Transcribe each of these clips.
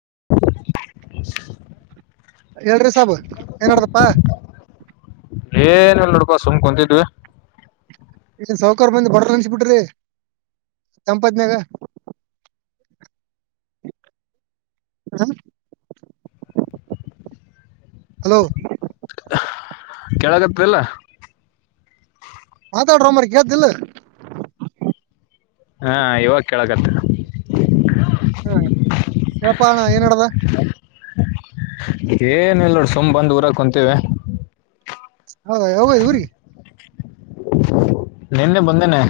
[unintelligible] [inaudible] ಹೇಳ್ರಿ ಸಾಬು ಏನ್ ನಡ್ದಪ್ಪಾ. ಏನಲ್ ನೋಡ್ಪಾ ಸುಮ್ ಕುಂತಿದ್ವಿ. ಎನ್ ಸೌಕಾರ ಬಂದ ಬಡವ್ರನ ನೆನ್ಸ್ ಬಿಟ್ರಿ ತಂಪತ್ನ್ಯಾಗ. ಹ [inaudible] ಹ್ಮ [unintelligible] ಹಲೋ, ಕೆಳಕತ್ದ ಇಲ್ಲಾ. ಮಾತಾಡ್ರೊ ಕೇಳ್ತದಿಲ್ಲ. ಹಾ, ಇವಾಗ ಕೇಳಕತ್ತದ. ಅಣ ಏನಡದಾ [unintelligible] ಏನ್ ಇಲ್ ನೋಡು ಸುಮ್ ಬಂದು ಊರ ಕುಂತೇವೆ. ಹೌದ, ಯಾವಾಗ ಹೋಗಿ ಊರಿಗಿ. ನಿನ್ನೆ ಬಂದೇನೆ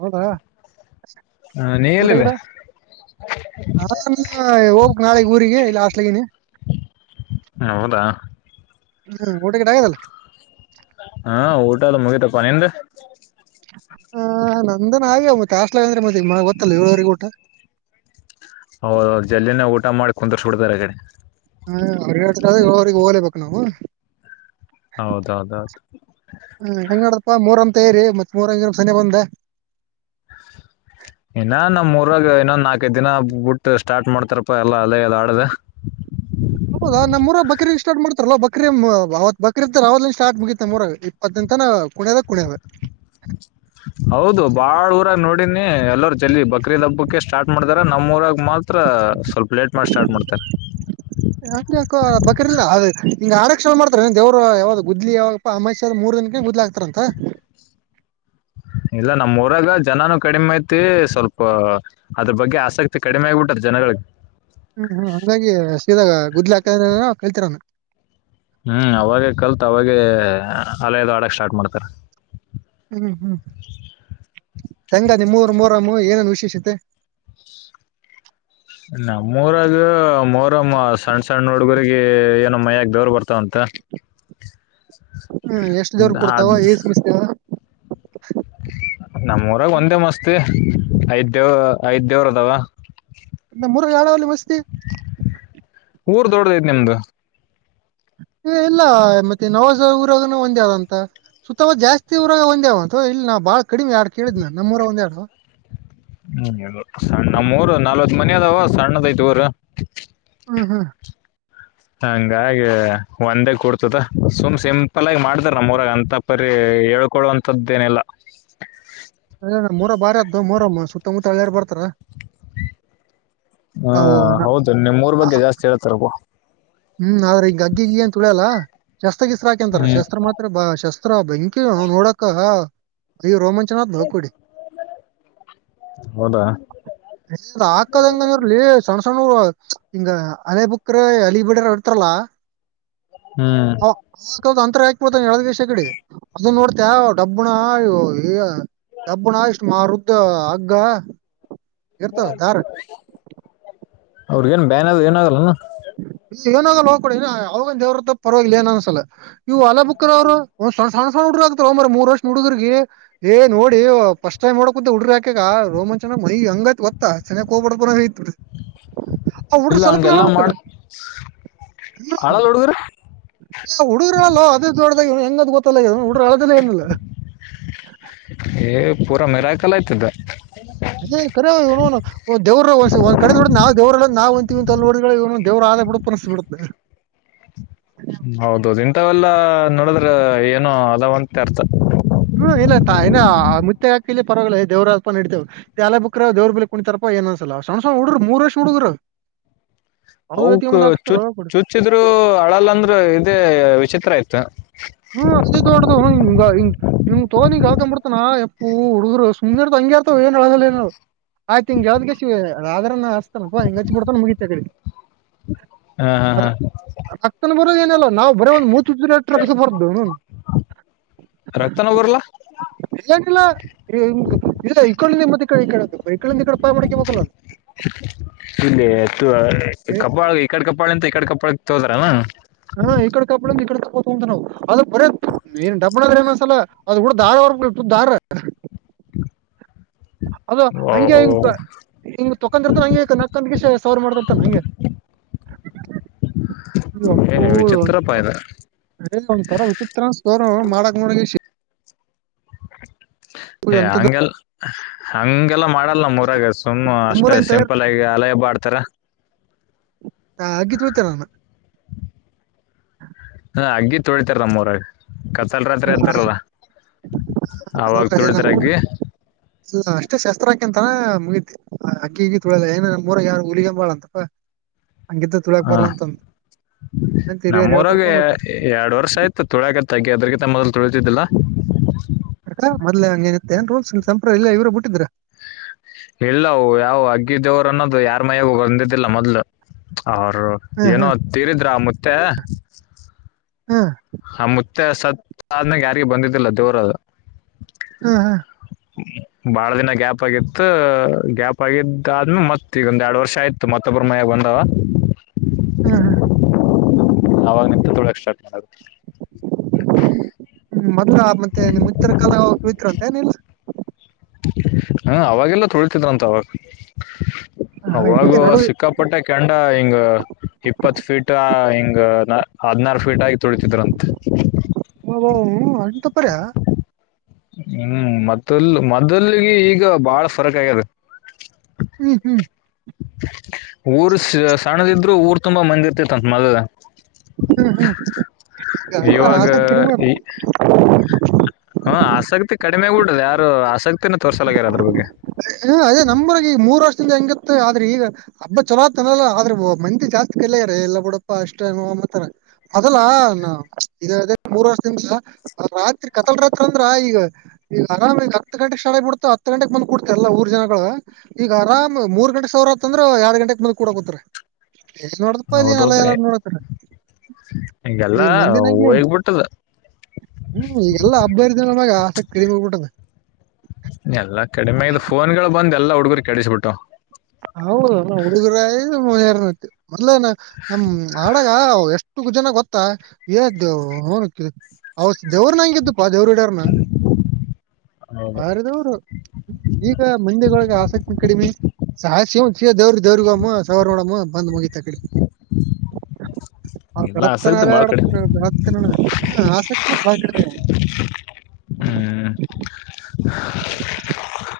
ಹೌದಾ, ಆ, ನೀ ಊಟ- ಎಲ್ಲಿದೆ ಗಿಟ [unintelligible] ಹ ಹೋಗ್ಕ್ಬೇಕ ನಾಳಿಗ್ ಊರಿಗಿ. ಸ್ಲಗ ನೀ [unintelligible] ಹೌದಾ, ಹ್ಮ, ಊಟಗಿಟ ಹಾಗದಲ್ಲಾ. ಪ ನಿಂದು [unintelligible] ಹ ನಂದನ ಆ್ಯ ಮತ್ತೆ ಆಸ್ಲ ಅಂದ್ರೆ ಮತ್ತೆ ಮ ಗೊತ್ತಲ್ಲ ಏಳುವರಿಗ ಊಟ [unintelligible] ಹೌದು ಜಲ್ದಿನೇ ಊಟ ಮಾಡಿ ಕುಂದರಿಸ ಸುಡತಾರೆಗಡೆ ಹ ಅವ್ರ್ರಿಗೆ ಹೋಗ್ಲೇಬೇಕು ನಾವು [unintelligible] ಹೌದೌದೌದು ಹ ಹೆಂಗಡಪ್ಪ ಮೂರ [unintelligible] ಮತ್ತರಿ ಮತ್ರಂ ಸನಿ ಬಂದ [unintelligible] ಏನ್ನ ನಮ್ಮ [inaudible] ಪರಾಗ ಇನ್ನೊಂದು ನಾಲ್ಕೈದ ದಿನ ಬುಟ್ಟ ಸ್ಟಾರ್ಟ್ ಮಾಡ್ತಾರಪ್ಪ ಎಲ್ಲಾ ಅಲ್ಲೇ ಅದ ಆಡದೆ [unintelligible] ಹೌದಾ ನಮ್ಮ್ರ ಬಕ್ರೀ ಸಾರ್ತಾರಲ್ಲ್ಲ ಬಕ್ರೀ ಅವತ್ ಬಕ್ರದ್ದ ಅವ ಸ್ಟಾರ್ಟ್ ಮುಗಿತ್ಮ್ಮ ಮೂರ ಇಪ್ಪತ್ತುಂತನ [inaudible] ಕುಣವ ಕುಣವ [unintelligible] ಹ [unintelligible] ಹೌದು ಬಾಳ್ ಊರಾಗ ನೋಡಿನಿ ಎಲ್ಲರರು ಜಲ್ಲಿ ಬಕ್ರೀ ದ ಹಬ್ಬಕ್ಕೆ ಸ್ಟಾರ್ಟ್ ಮಾಡ್ತಾರ ನಮ್ಮ ಊರಾಗ [inaudible] ಮಾತ್ರ ಸ್ವಲ್ಪ ಲೇಟ್ ಮಾಡಿ ಸ್ಟಾರ್ಟ್ ಮಾಡ್ತಾರೆ ಹಿ್ ಆರಕ್ಷಣೆ ಮಾಡ್ತಾರ ದೇವರು ಯಾವಾಗ ಗುದ್ಲಿ ಯಾವಪ್ಪ ಅಮ್ಯ ಮೂರ್ ದಿನಕ್ಕೆ ಗುದ್ಲಿ ಹ ಆಗ್ತಾರ ಅಂತ [unintelligible] ಇಲ್ಲ ನಮ್ಮ ಊರಾಗ ಜನನು ಕಡಿಮೆ ಐತಿ ಸ್ವಲ್ಪ ಅದ್ರ ಬಗ್ಗೆ ಆಸಕ್ತಿ ಕಡಿಮೆ ಆಗ್ಬಿಟ್ಟದ ಜನ [inaudible] [unintelligible] ಹ್ಮ್ ಹ್ಮ್ ಹಂಗಾಗಿ ಸೀದಾಗ ಗುದ್ಲಿ ಹಾಕ್ತಾ ಕಲ್ತಿರಾನ [inaudible] ಹ್ಮ್ ಅವಾಗ ಕಲ್ತ್ ಅವಾಗ ಹಲೆಯದು ಆಡಕ್ ಸ್ಟಾರ್ಟ್ ಮಾಡ್ತಾರ ಹ್ಮ್ ಹ್ಮ್ ಚಂಗದ ಮೂರ್ ಮೂರ ಏನೇನುಷ [unintelligible] ಷತೆ [unintelligible] ನಮ್ಮೂರಾಗ ಮೊಹರಂ ಸಣ್ಣ ಸಣ್ಣ ಹುಡ್ಗರಗ ಏನೋ ಮಯ್ಯಾಗ ದವರ್ ಬರ್ತಾರೆ ಬರುತ್ತಂತೆ ಹ್ಮ್ ಎಷ್ಟ್ ದೇವರಿಗೆ ಕೊಡ್ತಾವ ಏ ಸುಮಿಸ್ತವ [unintelligible] ನಮ್ಮೂಊರಾಗ ಒಂದೇ ಮಸ್ತಿ ಐದ್ ದೇವ ಐದ್ ದೇವ್ರ ಅದಾವ ಮೂರು [unintelligible] ಊರ್ ದೊಡದೈ ನಿಮ್ದು [inaudible] ಏ ಎಲ್ಲ ಮತ್ತೆ ನವಾಜ ಊರಾಗನ ಒಂದೇದ ಅಂತ ಸುತ್ತ ಜಾಸ್ತಿವರಾಗ ಒಂದ್ಯಾವ ಅಂತ ಇಲ್ಲ ನಾ ಬಾಳ ಕಡಿಮೆ ಆಾಡ್ ಕೇಳಿದ್ನ ನಮ್ಮವರ ಒಂದ್ಯಾಡ ಹ್ಮ ಸಣ್ಣ ನಮ್ಮೂರು ನಲ್ವತ್ ಮನಿ ಅದಾವ ಸಣ್ಣದೈತೆ ಊರು ಹ್ಮ್ ಹಾ ಹಂಗಾಗಿ ಒಂದೇ ಕೊಡ್ತದ ಸುಮ್ ಸಿಂಪಲ್ ಆಗಿ ಮಾಡ್ತಾರ ನಮ್ಮೂರಾಗ ಅಂತ ಪರಿ ಹೇಳ್ಕೊಡುವಂತದ್ದೇನೆಲ್ಲ ಅ ಮೊರ ಬಾರ್ದು ಮೊರಮ್ಮ ಸುತ್ತಮುತ್ತಳ್ಳ್ಯಾರ ಬರ್ತಾರ [unintelligible] ಹಾ ಅವು ನ- ಹೌದು ನಿಮ್ಮ್ ಮೂರ್ ಆ ಬಗ್ಗೆ ಜಾಸ್ತಿ ಹೇಳ್ತಾರೆ ಹ್ಮ್ ಆದ್ರೆ ಈಗ ಗಗ್ಗಿಗೆ ಏನ್ ತುಳ್ಯಲ್ಲ [unintelligible] ಶಸ್ತ್ರ ಹಸ್ರ ಹಾಕಂತಾರ ಹ್ಮ್ ಶಸ್ತ್ರ ಮಾತ್ರ ಬ ಶಸ್ತ್ರ ಬೆಂಕಿ ನೋಡಕ ಅಯ ರೋಮಾಂ ಚನಾ ಭಕಡಿ ಹೌದಾ [unintelligible] ್ ಹಾಕದಂಗರ್ಲಿ ಸಣ್ಣ ಸಣ್ಣರು [unintelligible] ಹಂಗ ಹಲೆ ಬುಕ್ಕ್ರ ಅಲಿ ಬಿಡ ಹಡ್ತಲ್ಲ ಹ್ಮ್ [unintelligible] ಅಂತರ ಹಾಕ್ಬಡ್ತ ಎಳದ ದಷ ಕಡೆ ಅದನ್ನ ನೋಡ್ತ ಡಬಣ ಇ ಕಬ್ಬಿಣ ಇಷ್ಟ್ ಮಾರುದ್ದ ಹಗ್ಗ ಇರ್ತ ದಾರ್ [unintelligible] ಅವ್ರಗ ಏನ್ ಬೇನ್ ಅದ ಏನಾಗಲ್ಲನ ಇ ಏನಾಗ ಹೋಗ ಕೊಡಿ ಅವಾಗ ದೇವ್ರ ಪರವಾಗಿಲ್ಲ ಏನ ಅನ್ಸಲ್ಲ [unintelligible] ಇವು ಅಲಾ ಬುಕ್ಕರ್ ಅವರು ಸಣ್ಣ ಸಣ್ಣುಡ್ರಾ ಆಕ್ತ ಒಂಬ್ರ ಮೂರ್ ವರ್ಷ ಹುಡುಗ್ರ ಏ ನೋಡಿ ಸ್ಟ್ ಟೈಮ್ ಹೊಡಕ ಕುಂತ ಉು್ರಾಕಗ ಸಮ ಚನ ಮೈಿ ಹಂಗತ್ ಗೊತ್ತಾ ಚೆನ್ನಾಗ ಹೋಗ್ಬಡ ಪ ಐತ್ ಆ ಹುಡ್ರ ಇಲ್ಲ ಸ್ವಲ್ಪ ಹಂಗೆಲ್ಲಾ ನಾದ ಮಾಡ್ [unintelligible] ಹ್ಮ ಆಳಲ್ಲ ಹುಡುಗರು ಏ ಹುಡುಗರಲ್ಲ ಅದೇ ದೊಡ್ಡ್ದಾಗ ಹೆಂಗ ಗೊತ್ತ [unintelligible] ಇ ರಳಲ್ಲ ಆನಿಲ್ಲ [unintelligible] ಏ ಪೂರಾ ಮೆರಕಲ್ಲ ಆ್ತದ ಅದೇರೆ ದೇವ್ರ ಒಂದ ಕಡೆ ನೋಡ ನಾವು ದೇವ್ರಲ್ಲ ನಾ ತಲ್ಬಡಿಗಳ ಇ ದೇವ್ರ ಆದ ಬಿುಡಪ ಅನಸ ಬಿಡುತ್ತೆ ಹೌದೌದು ಇಂಥವೆೆಲ್ಲಾ ನೋಡದ್ರ ಏನೋ ಅದಾವಂತೆ ಅರ್ಥ ಹ್ಮ ಇಲ್ಲಾ ಇ ಮುತ್ತೆ ಹಾಕ ಇಲ್ಲಿ ಪರವಾಗಿಲ್ಲ ದವ್ರ ಅಪ ನಡತೇವೆ ಎಲ್ಲ ಬುಕ್ ದೇವ್ರ ಬಳಿ ಕುಣಿತರಪ್ಪ ಏನ್ಸಲ್ಲ ಶಣ್ಹಡ್ರ ಮೂರ್ಷ ಹುಡುದರು [unintelligible] [inaudible] ಅವಕ್ ಚುಚ್ ಕೊಡಿ ಚುಚ್ಚಿದ್ರು ಅಳಲ್ಲ ಅಂದ್ರ ಇದೇ ವಿಚಿತ್ರ ಆಯ್ತ ಹ್ಮ ಅ ದೊಡ್ಡದ ಹ ನಿವ್ ತೋಕಳ್ಕೊಂಬ ಬಿಡ್ತಾನನಾ ಎಪ್ಪು ಹುಡುಗರು ಸುಮ್ರ್ ಹಂಗಗೆ ಇರ್ತವ ಏನ್ಳಲ್ಲ ಏನ ಆಯ್ತು ಹಿಂಗಗೆವ್ದ್ ಶಿವ ಆದದ್ರ ಹೆಂಗಚ್ಚಡ್ತ ಮುಗ ಹಾ ಹಾ ಹಾ ರಕ್ತನ ಏನಲ್ಲ ನಾವು ಬರ ಒಂದುಮೂತಿದು ಸ ಹೊರ್ದ ಹನು ರಕ್ತನ ಬರ್ಲ ಇಲ್ಲಂಗಲ್ಲ ಇದುಕೊಂಡ ಮತ್ತೆ ಕ ಕಡ ಬೈಕೊಳ್ಳ ಕಡಪಾ ಮಾಡಕಿ ಮಕ್ಕಲ್ಲದು ಇಲ್ಲಿ ಏ, ಕಬಾಳ ಈಕಡೆ ಕಪ್ಪಾಳ ಅಂತ ಈಕಡೆ ಕಪ್ಪಾಳ ತೋದಾರನಾ ನ ಅದು ಬರ ಏನ್ ಡಬ್ಣದ್ರ ಏನೊಂದ್ಸಲ ಅದ ಕೂಡ ದಾರ್ರ್ ದಾರ [unintelligible] [inaudible] ಅದ ಓ ಹಂಗೆ ಓ. ಹ ಹಿಂಗ ತೊಕೊಂಡಿರ್ತ ಹಂಗೆ ನಕಂದ ಗ ಸಾವಾರ ಮಾಡ್ತರ್ತಾನ ಹಂಗೆ [unintelligible] [inaudible] ಏ ಅಪ್ಪುಂತ ವಿಚಿತ್ರಪ್ಪ ಇದು ಏ ಒಂದ್ ತರ ಹಚಿಪ್ತರ ತೋರ್ ಮಾಡಕ್ ಮಾಡಗ ಏ ಎಂತ ಹಂಗೆಲ್ಲ ಹಂಗೆಲ್ಲ ಮಾಡಲ್ಲ ಮೂರಾಗ ಸುಮ್ಮ್ ನಿಮ್ಮೂರ ಅಷ್ಟೇ ಇಂತ ಸಿಂಪಲ್ ಆಗಿ ಅಲಯ ಬಡ್ತ ತ್ತರ ಹಗೆ ತ ಚಲಾನ ಅಗ್ಗಿ ತೊಳಿತಾರೆ ನಮ್ಮವರಾಗ ಕತ್ತಲ್ ರಾತ್ರಿ ಅಂತಾರಲ್ಲ ಅವಾಗ ತುಳಿತರಗಿ ಇಲ್ಲ ಅಷ್ಟೇ ಶಸ್ತ್ರಾಕಿ ಅಂತಾನ ಮುಗತಿಅಕ್ಕಿ ಹಗಿ ತೊಳಲ್ಲ ಏನ ನಮ್ಮ್ಊರಗೆ ಯಾರು ಹುಲಿಗಂಬಾಳ ಅಂತಪ್ಪಾ ಹಂಗಿದ್ದ ತುಳಿಯಕ್ ಹ ಬರ್ಲ್ಲ ಅಂತಂತ ನಮ್ಮೂರಾಗ ಎರಡ್ ವರ್ಷ ಆಯ್ತು ತುಳಕ ತಗಿ ಅದ್ರ ಮೊದಲು ತೊಳತಿದ್ದಿಲ್ಲ ಅ ಮೊದ್ಲೆ ಹಂಗ ಏನತ್ತ ಏನ್ ರೋಲ್ಸ್ ಸಂಪ್ರ ಇಲ್ಲ ಇವರು ಬಿಟ್ಟಿದ್ರ ಇಲ್ಲವು ಯಾವ ಅಗ್ಗ ದೇವರು ಅನ್ನೋದು ಯಾರ್ ಮೈಾಗ ಬಂದಿದ್ದಿಲ್ಲ ಮೊದ್ಲು ಅವರು ಹ್ಮ್ ಏನೋ ತೀರಿದ್ರ ಆ ಮುತ್ತೆ ಹ್ಮ್ ಹ ಮುತ್ತೆ ಸತ್ ಆದನಾಗ ಯಾರಿಗ ಬಂದಿದ್ದಿಲ್ಲ ದೇವರದು ಹಾ ಹಾ ಹ ಬಾಳ ದಿನ ಗ್ಯಾಪ್ ಆಗಿತ್ತು ಗ್ಯಾಪ್ ಆಗಿದ್ದಾದ್ಮೇ ಮತ್ತತ್ ಈಗೊಂದ ಎರಡು ವರ್ಷ ಆಯ್ತು ಮತ್ತೊಬ್ಮಯ ಬಂದ ಹ ಹಾ ಹಾ ಅವಾವಾಗ ನಿಂತ ತೊಳಕ್ ಸ್ಟಾರ್ಟ್ ಮಾಡದು ಮದ ಮತ್ತೆ ನಿಮ್ ಮಿತ್ರರ ಕಾಲ ಮಿತ್ರ ಅಂತ ಏನಿಲ್ಲ ಹಾ ಅವಾಗೆಲ್ಲ ತೊಳತಿದ್ರಂತ ಅವಾಗ ಹೀಗೆ ಅವಾಗ ನಡು ಸಿಕ್ಕಾಪಟ್ಟೆ ಕೆಂಡ ಹಿಂಗ ಇಪ್ಪತ್ ಫೀಟ್ ಹಿಂಗ ಹದನಾರು ಫೀಟ್ ಆಗಿ ತುಳಿತಿದ್ರಂತ. ಅಂತ ಪರಿಹಾ. ಹ್ಮ್ ಮತ್ತಲ್ ಮೊದಲಗೆ ಈಗ ಬಹಳ ಫರಕ್ ಆಗ್ಯದ. ಹ್ಮ್ ಹ್ಮ್ ಊರ್ ಸಣ್ಣದಿದ್ರು ಊರ್ ತುಂಬಾ ಮಂದಿ ಇರ್ತಿತ್ ಅಂತ ಮದಲ ಹ್ಮ ಹ್ಮ ಈಗ ಎಲ್ಲ ಆಸ ಕಡಿ ಮಾಡ. ಹ್ಮ ಆಸಕ್ತಿ ಕಡಿಮೆ ಯಾಗಿದೆ ಯಾರು ಆಸಕ್ತಿನ ತೋರ್ಸಲಾಗ್ಯಾರ ಅದರ ಬಗ್ಗೆ. ಹ ಅದೇ ನಮ್ಮರಗೆ ಈಗ ಮೂರು ವರ್ಷದಿಂದ ಹೆಂಗತ್ತು ಆದ್ರೆ ಈಗ ಹಬ್ಬ ಚೊಲೋತನಲ್ಲ ಆದ್ರೆ ಮಂದಿ ಜಾಸ್ತಿ. ಲ್ಲಾರ ಎಲ್ಲ ಬಿುಡಪ್ಪ ಅಷ್ಟೇನು ಅಂಬತಾರ ಮೊದಲ ಮೂರ್ ವರ್ಷದ ಹಿಂದೆ. ರಾತ್ರಿ ಕತ್ತಲ್ ರಾತ್ರಿ ಅಂದ್ರ ಈಗ ಈಗ ಅರಾಮ ಈಗ ಹತ್ತು ಗಂಟೆಗೆ ಸ್ಟಾಟ್ ಆಗಿ ಬಿಡತ ಹತ್ತು ಗಂಟೆಗೆ ಬಂದ್ ಕೊಡ್ತ. ಎಲ್ಲಾ ಊರ್ ಜನಗಳು ಈಗ ಆರಾಮ್ ಮೂರ್ ಗಂಟೆ ಸಾವರತ್ ಅಂದ್ರೆ ಎರಡ್ ಗಂಟೆಗೆ ಬಂದ ಕುಡಕುಂತರ ಎಷ್ಟ ನೋಡತಪ್ಪ ಅಲ್ಲಿ ನಲ ಹೌದೌದು ಎಲ್ಲ ನೋಡತಾರ. ಈಗ ಈಗೆಲ್ಲಾ ಮಂದಿ ನಂಗೆ ಹೋಗ್ಬಿಟ್ಟದ ಹ್ಮ್ ಈಗೆಲ್ಲಾ ಹಬ್ಬ ಹರಿ ನಮಗೆ ಆಸಕ್ತಿ. ಕಡಿಮೆ ಆಗಿ ಬಿಟ್ಟದ ಫೋನ್ ಗಳು ಬಂದ ಎಲ್ಲ ಹುಡುಗರು ಕೆಡಿಸ್ಬಿಟ್ಟವ. ಹೌದು ಹುಡುಗರ ಮೊದ್ ನಮ ಮೊದಲ ಮಾಡಾಗ ಎಷ್ಟ. ಒ ಜನ ಗೊತ್ತಾ ಏ ದೇವ ಹನು ದೇವ್ರ ನಂಗಿದ್ದು. ಪ ದೇವರ ಹಿಡರನ ಹೌದು ಮಾರದವರು ಈಗ ಮಂದಿಗಳಗೆ ಆಸಕ್ತಿ ಕಡಿಮೆ. ಆ ಶಿವ ಶಿವ ದವ್ರ ದವ್ರಗಮ್ಮ ಸವಾರ ನೋಡಮ್ಮ ಬಂದ್ ಮುಗತ ಕಡೆ. ಹ ಹ ಬೆಡ ನಾಲೆ ಅಡ ಬೆಡತ್ತಿನ ಆಸಕ್ತಿ ಬಹಳ ಕಡಿಮೆ. ಹ್ಮ್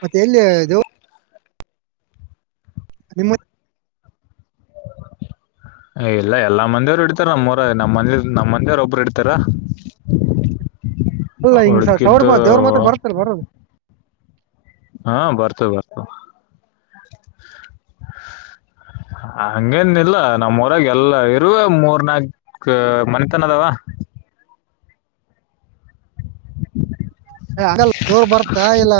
ಮತ್ತೆ ಎಲ್ಲಿ ದೇವ ಅ ಮ ಇಲ್ಲ ಎಲ್ಲಾ ಮಂದಿಯವ್ರು ಇಡ್ತಾರ ನಮ್ಮವರ ನಮ್ಮ ಮಂದ ನಮ್ಮ ಮಂದಿಯವ್ರ ಒಬ್ರು ಇಡ್ತಾರ. ಅಲ್ಲ ಹಿಂಗ್ ಸವರ್ ಉಳಿಕಿದ್ದು. ದೇವ್ರ ಮಾತ್ರ ಬರ್ತಲ್ಲ ಬರೋದು ಹಾ ಬರ್ತ ಬರ್ತು. ಹಂಗೇನ್ ಇಲ್ಲ ನಮ್ಮ್ ಉರಾಗ ಎಲ್ಲ ಇರುವ ಮೂರ್ ನಾಕ್ ಮನಿತನ ಅದಾವ. ಹ ಯ ಆಗಲ್ಲ ದೇವರ ಬರ್ತಾ ಇಲ್ಲ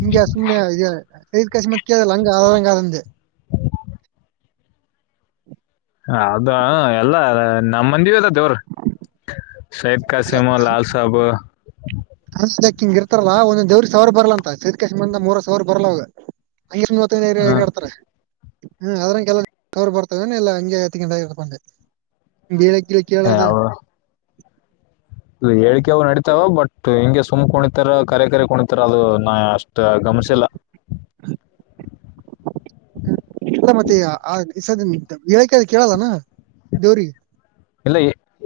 ಹಿಂಗೆ ಸುಮ್ನೆ ಮುತ್ಯಾಲ ಆದಂಗ್ ಆಗಲ್ಲ ಅಂದ್ಯ. [unintelligible] ಅದು ಎಲ್ಲ ನಮ್ಮ ಮಂದಿವೆ ಅದಾವ ದೇವರು. ಸಯದ ಕ ಸಿಮ ಲಾಲ್ ಸಾಬ್, ಹ ಅದಕ್ ಹಿಂಗ ಇರ್ತಾರಲ್ಲ ಒಂದೊಂದ್ವ್ರ ಸಾವಿರ ಬರ್ಲ ಅಂತ ಸದಕಶಮಂದ ಮೂರರ್ ಸಾವಿರ ಬರ್ಲ್ಲವಾಗ. ಐಷ್ಟ ಮೂವತ್ತೈದ ಹೇಗಾಡ್ತಾರೆ. ಹ್ಮ್ ಅದ್ರಲ್ಲ ಅವರು ಬರ್ತವ ಎಲ್ಲ ಹಂಗೆ ಹತ್ತ ಗಂಟ ಇಕೊಂಡೆ. ಕೇಳದ. ಯಾವ ಹೇಳಕೇಳಿ ಅವ ನಡಿತತಾವ ಬಟ್ ಹಿಂಗೆ ಸುಮ್ ಕುಣಿತಾರ ಕರೆ ಕರೆ ಕುಣಿತಾರ ಅದು ನಾ ಅಷ್ಟ. ಅ ಗಮನಶಿಲ್ಲ. ಹೇಳಿಕೆ ಕೇಳಲ್ಲನಾ ದೇವ್ರಗಿ. ಇಲ್ಲ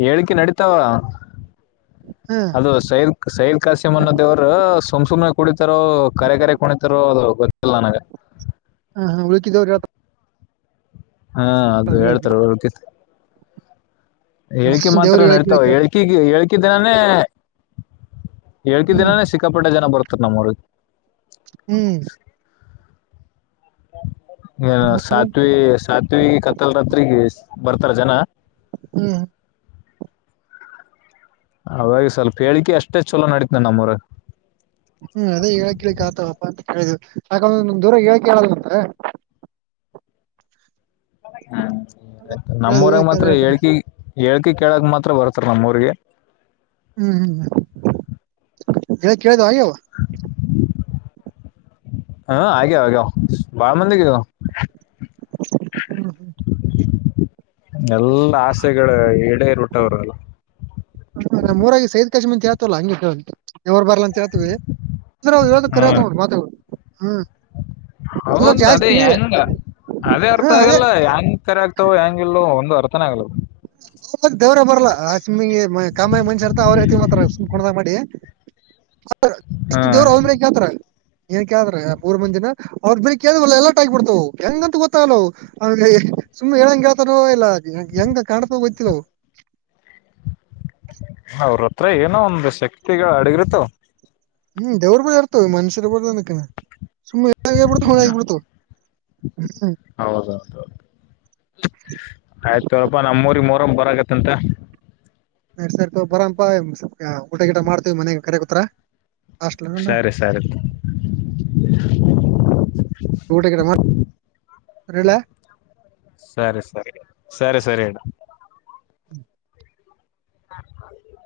ಹೇಳಿಕೆ ನಡೀತಾವ. ಹಾ ಅದು ಸೈಲ್ ಸೈಲ್ ಕಾಸಿಮನ್ನ ದೇವರು. ಸುಮ್ ಸುಮ್ನೆ ಕುಡಿತಾರೋ ಕರೆ ಕರೆ ಕುಣಿತಾರೋ ಅದು ಗೊತ್ತಿಲ್ಲ ನನಗೆ. ಹಾ ಹಾ ಉಳಿಕಿದವ್ರ ಹೇಳ್ ಹಾ ಅದು ಹೇಳ್ತಾರೆ ಉಳಕಿದರ ಅದೇನ್ ದೇವ್ರು ಹೇಳಿಕೆಮಾತ್ರ ಹೇಳಕ್ ನಡತಾವ ಗಿಳಕ್ ಹೇಳ್ತಾರ ಹೇಳಕಿ ಹೇಳಕಿ ದಿನಾನೇ. ಹೇಳಿಕಿ ಹ್ಮ್ ದಿನಾನೇ ಸಿಕ್ಕಾಪಟ್ಟೆ ಜನ ಬರ್ತರ್ ನಮ್ಮ ಊರಿಗಿ. ಹ್ಮ್ ಏ ಸಾತ್ವಿ ಸಾತ್ವಿ ಕತ್ತಲ್ ರಾತ್ರಿಗೆ ಬರ್ತಾರ ಜನ ಹ್ಮ್ ಹಾಗಾಗಿ ಸ್ವಲ್ಪ ಹೇಳಿಕೆ ಅಷ್ಟೇ ಚೊಲೋ ನಡೀತವ ನಮ್ಮ ಊರಾಗ ಹ್ಮ್ ಅದೇ ಹೇಳ ಕಿಳಿಕ್ ಆತಾವಪ್ಪಾ ಅಂತ ಕೇಳಿದವು ಯಾಕಂದ ದೂರ ಹೇಳಿಕೆ ಹೇಳಲ್ಲ ಅಂದ್ರ ಹ್ಮ್ ಅದಕ್ ನಮ್ಮ ಕೇಳಿದ್ವಿ ಉರಾಗ ಹೇಳಕ್ ಯಾರ್ ಮಾತ್ರ ಹೇಳ್ತಾರ ಹೇಳಿಕಿ ಹೇಳಕಿ ಕೇಳಕ್ ಮಾತ್ರ ಬರ್ತಾರ ನಮ್ಮೂರಿಗೆ ಹ್ಮ್ ಹ್ಮ್ ಹೇಳಿದ್ ಕೇಳಿದ್ ಯವ್ವ. ಹಾ ಆಗ್ಯಾವ ಆಗ್ಯಾವ ಬಾಳ ಮಂದಿಗ ಆಗ್ಯವ. [inaudible] ಎಲ್ಲಾ ಆಸೆಗಳ ಇಡೇರ್ಬಿಟ್ಟವ ಅವ್ರೆಲ್ಲ. ಹ್ ನಮ್ಮೂರಾಗ ಈ ಸೈದ ಕೇಸಿ ಮುಂದ್ ಕೇಳ್ತವಲ್ಲ ಹಂಗೆ ಕೇಳ್ ದೇವ್ರ ಬರ್ಲ ಅಂತ ಹೇಳ್ತೀವಿ ಆದ್ರ ಅವ್ರ ಹೇಳದ್ರ ಖರೆ ಆತವ್ ನೋಡ್ರಿ ಮಾತ್ ಇವ್ ಹ್ಮ್. ಎಲ್ಲ ಹೌಂದು ಅದೇ ಜಾಸ್ತಿ ಹೆಂಗ ಅದೇ ಅರ್ಥ ಆಗಲ್ಲ ಹೆಂಗ ಖರೆ ಆಗ್ ತಾವೋ ಹೆಂಗ ಇಲ್ಲೋ ಒಂದು ಅರ್ಥನೆ ಆಗಲ್ ಅವು. ಮತ್ತ್ ದೇವ್ರ ಬರಲ್ಲ ಆ ಸಿಮ್ಮಿಗೆ ಕಾಮಾಯಿ ಮನುಷ್ಯ ಇರ್ತಾವ ಅವ್ರ ಐತಿ ಮಾತಾರ ಹ್ ಈಷ್ಟ ಹ್ಮ್ ದೇವ್ರ ಒಮ್ರೆ ಕೇಳ್ತಾರಾ. ಏನ್ ಕೇಳಿದ್ರ ಯ ಮೂರ್ ಮಂದಿನ ಅವೃದಬಿ ಕೇಳಿದ್ವಲ್ಲ ಎಲ್ಲಾಟ ಆಗಿಬಿಡ್ತವವು ಹೆಂಗಂತ ಗೊತ್ತಾಗಲ್ಲ ಅವು ಅವ್ ಏ ಸುಮ್ಮ್ ಹೇಳಂಗ ಹೇಳ್ತಾರೋ ಇಲ್ಲ ಅದ್ ಹೆ ಹೆಂಗ ಕಾಣ್ತದ ಗೊತ್ತಿಲ್ಲವು. ಅವ್ರತ್ರ ಏನೋ ಒಂದ ಶಕ್ತಿಗಳ ಅಡಗಿರ್ತಾವ. ಹ್ಮ್ ದೇವ್ರ ಬಲ್ಲಿ ಇರ್ತವ ಈ ಮನುಷ್ಯರ ಬಲ್ ಎನಕ್. ಸುಮ್ ಹೇಳ್ಬಿಡತವ ಅವೇ ಆಗಿ ಬಿಡ್ತಾವ್ ಹ್ಮ್. ಆಯ್ತತೋಪ್ಪಾ ನಮ್ಮೂರಿಗ ಮೊರಂಗ ಬರಗತ್ತಂತ. ಐತ್ ಸರಿ ತೋಪಾ ಬರಂಪಾ [unintelligible] ಯಾ ಊಟ ಗಿಟ ಮಾಡ್ತೇವಿ ಮನ್ಯಾಗ ಕರ್ರ ಕುತಾರ. ಸರಿ ಸರಿ ಊಟ ಗಿಟ ಮಾಡ್ ಸರಿ ಇಡ್ಲ್ಯ. ಸರಿ ಸರಿ ಸರಿ ಸರಿ ಇಡ. ಹ್ಮ್ ನಾ ಅಲ್ಲೋ.